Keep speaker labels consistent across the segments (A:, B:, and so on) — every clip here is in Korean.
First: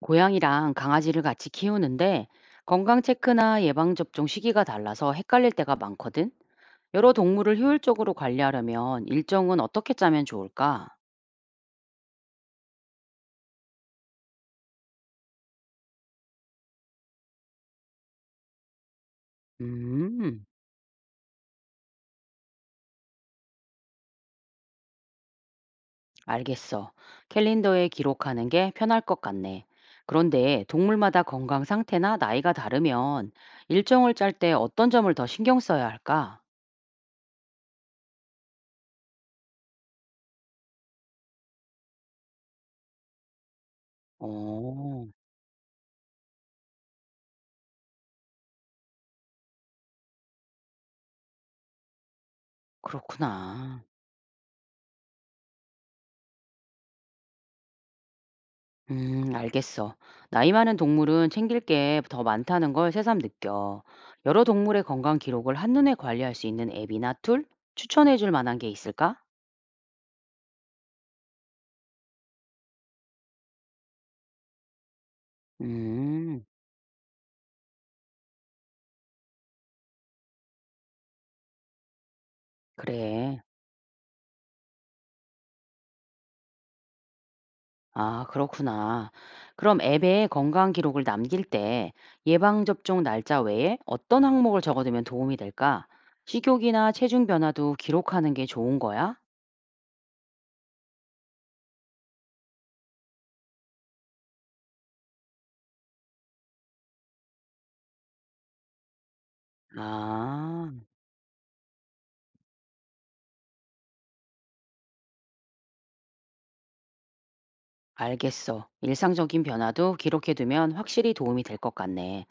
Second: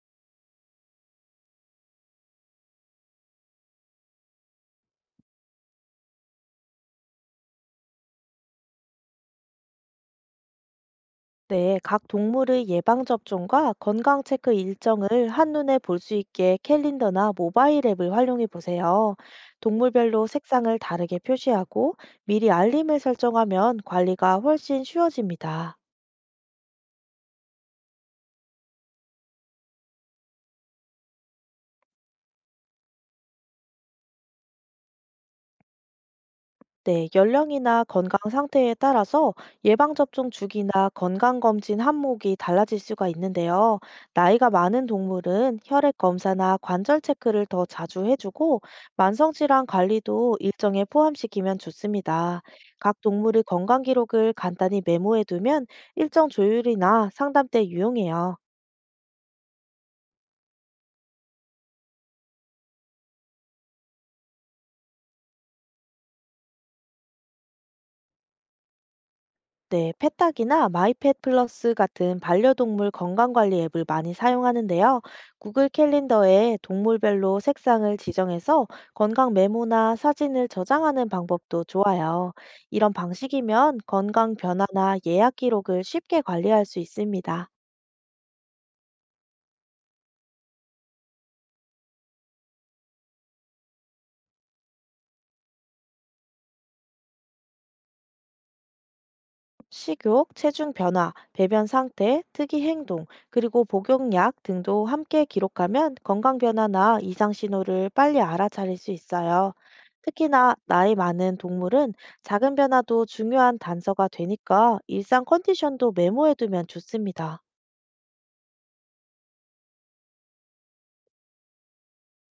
A: 고양이랑 강아지를 같이 키우는데 건강 체크나 예방접종 시기가 달라서 헷갈릴 때가 많거든. 여러 동물을 효율적으로 관리하려면 일정은 어떻게 짜면 좋을까?
B: 네, 각 동물의 예방접종과 건강체크 일정을 한눈에 볼 수 있게 캘린더나 모바일 앱을 활용해 보세요. 동물별로
A: 음,
B: 색상을 다르게 표시하고 미리 알림을 설정하면 관리가 훨씬 쉬워집니다.
A: 알겠어. 캘린더에 기록하는 게 편할 것 같네. 그런데 동물마다 건강 상태나 나이가 다르면 일정을 짤 때 어떤 점을 더 신경 써야 할까?
B: 네, 연령이나 건강 상태에 따라서 예방접종 주기나 건강검진 항목이 달라질 수가 있는데요. 나이가 많은
A: 오,
B: 동물은 혈액검사나 관절 체크를 더 자주 해주고, 만성질환 관리도 일정에 포함시키면 좋습니다. 각 동물의 건강
A: 그렇구나.
B: 기록을 간단히 메모해두면 일정 조율이나 상담 때 유용해요.
A: 알겠어. 나이 많은 동물은 챙길 게 더 많다는 걸 새삼 느껴. 여러 동물의 건강 기록을 한눈에 관리할 수 있는 앱이나 툴 추천해 줄 만한 게 있을까?
B: 네, 페탁이나 마이펫 플러스 같은 반려동물 건강관리 앱을 많이 사용하는데요. 구글
A: 음,
B: 캘린더에 동물별로 색상을 지정해서 건강 메모나 사진을 저장하는 방법도 좋아요. 이런
A: 그래.
B: 방식이면 건강 변화나 예약 기록을 쉽게 관리할 수 있습니다.
A: 아, 그렇구나. 그럼 앱에 건강 기록을 남길 때 예방접종 날짜 외에 어떤 항목을 적어두면 도움이 될까? 식욕이나 체중 변화도 기록하는 게 좋은 거야?
B: 식욕, 체중 변화, 배변 상태, 특이 행동, 그리고 복용약 등도 함께 기록하면 건강 변화나 이상 신호를 빨리 알아차릴 수 있어요. 특히나
A: 아,
B: 나이 많은 동물은 작은 변화도 중요한 단서가 되니까 일상 컨디션도 메모해두면 좋습니다.
A: 알겠어. 일상적인 변화도 기록해두면 확실히 도움이 될 것 같네.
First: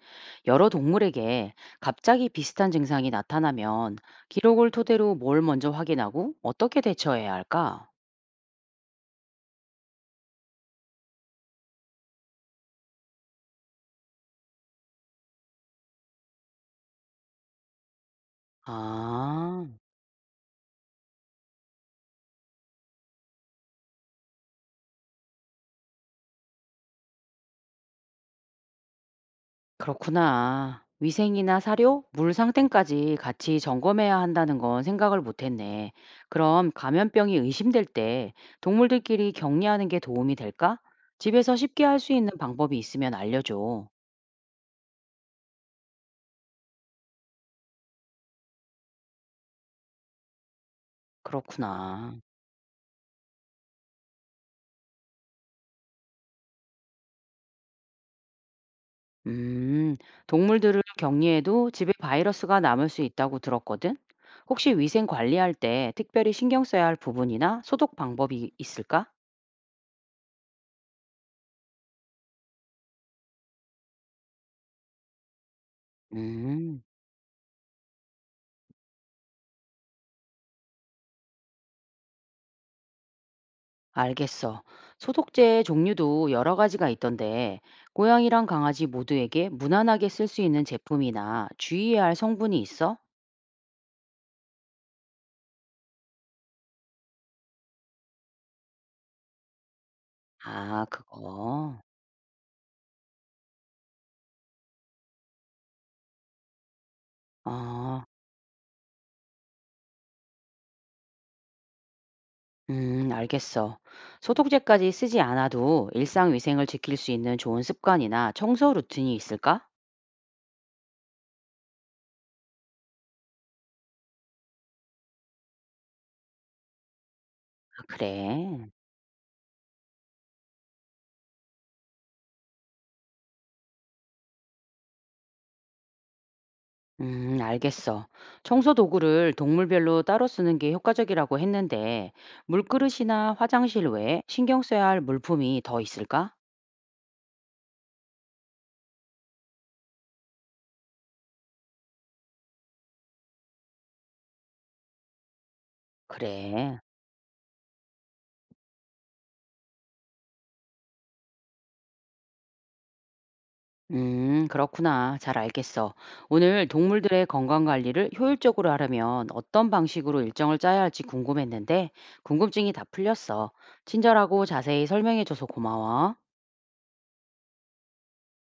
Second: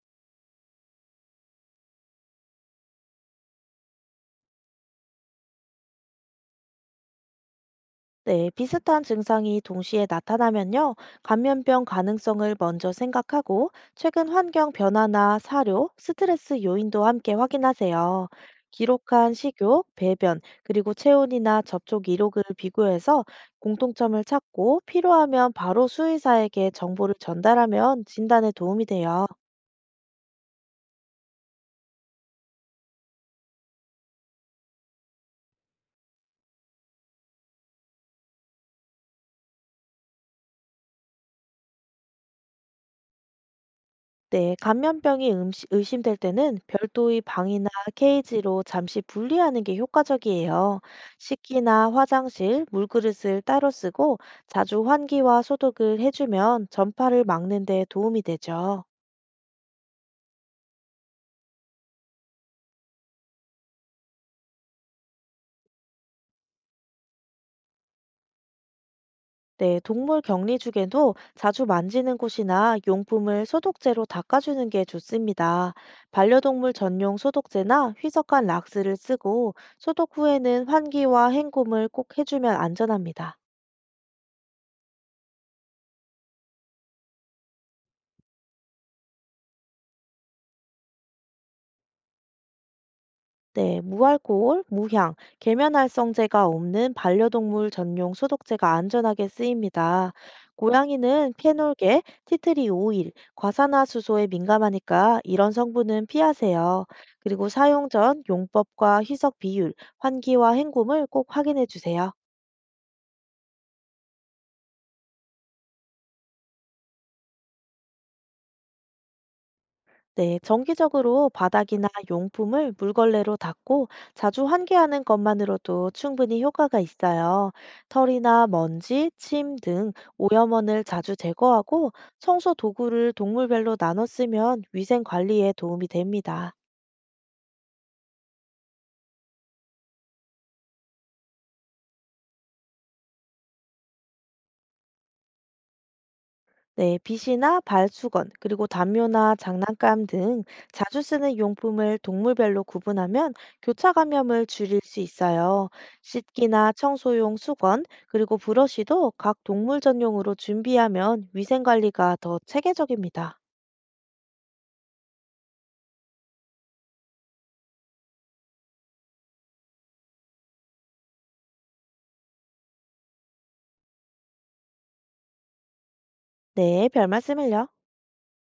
A: 여러 동물에게 갑자기 비슷한 증상이 나타나면 기록을 토대로 뭘 먼저 확인하고 어떻게 대처해야 할까?
B: 네, 비슷한 증상이 동시에 나타나면요, 감염병 가능성을 먼저 생각하고, 최근 환경 변화나 사료, 스트레스 요인도 함께 확인하세요. 기록한
A: 아,
B: 식욕, 배변, 그리고 체온이나 접촉 이력을 비교해서 공통점을 찾고 필요하면 바로 수의사에게 정보를 전달하면 진단에 도움이 돼요.
A: 그렇구나. 위생이나 사료, 물 상태까지 같이 점검해야 한다는 건 생각을 못했네. 그럼 감염병이 의심될 때 동물들끼리 격리하는 게 도움이 될까? 집에서 쉽게 할 수 있는 방법이 있으면 알려줘.
B: 네, 감염병이 의심될 때는 별도의 방이나 케이지로 잠시 분리하는 게 효과적이에요. 식기나
A: 그렇구나.
B: 화장실, 물그릇을 따로 쓰고 자주 환기와 소독을 해주면 전파를 막는 데 도움이 되죠.
A: 음, 동물들을 격리해도 집에 바이러스가 남을 수 있다고 들었거든? 혹시 위생 관리할 때 특별히 신경 써야 할 부분이나 소독 방법이 있을까?
B: 네, 동물 격리죽에도 자주 만지는 곳이나 용품을 소독제로 닦아주는 게 좋습니다. 반려동물
A: 음,
B: 전용 소독제나 휘석한 락스를 쓰고 소독 후에는 환기와 헹굼을 꼭 해주면 안전합니다.
A: 알겠어. 소독제의 종류도 여러 가지가 있던데, 고양이랑 강아지 모두에게 무난하게 쓸 수 있는 제품이나 주의해야 할 성분이 있어?
B: 네, 무알코올, 무향, 계면활성제가 없는 반려동물 전용 소독제가 안전하게 쓰입니다.
A: 아,
B: 고양이는
A: 그거.
B: 페놀계, 티트리 오일, 과산화수소에 민감하니까 이런 성분은 피하세요. 그리고 사용
A: 아,
B: 전 용법과 희석 비율, 환기와 헹굼을 꼭 확인해 주세요.
A: 알겠어. 소독제까지 쓰지 않아도 일상 위생을 지킬 수 있는 좋은 습관이나 청소 루틴이 있을까?
B: 네, 정기적으로 바닥이나 용품을 물걸레로 닦고 자주 환기하는 것만으로도 충분히 효과가 있어요.
A: 아,
B: 털이나
A: 그래?
B: 먼지, 침 등 오염원을 자주 제거하고 청소 도구를 동물별로 나눠 쓰면 위생 관리에 도움이 됩니다.
A: 음, 알겠어. 청소 도구를 동물별로 따로 쓰는 게 효과적이라고 했는데 물그릇이나 화장실 외에 신경 써야 할 물품이 더 있을까?
B: 네, 빗이나 발수건, 그리고 담요나 장난감 등 자주 쓰는 용품을 동물별로 구분하면 교차 감염을 줄일 수 있어요. 씻기나
A: 그래.
B: 청소용 수건, 그리고 브러쉬도 각 동물 전용으로 준비하면 위생 관리가 더 체계적입니다.
A: 그렇구나. 잘 알겠어. 오늘 동물들의 건강 관리를 효율적으로 하려면 어떤 방식으로 일정을 짜야 할지 궁금했는데 궁금증이 다 풀렸어. 친절하고 자세히 설명해줘서 고마워.
B: 네, 별 말씀을요.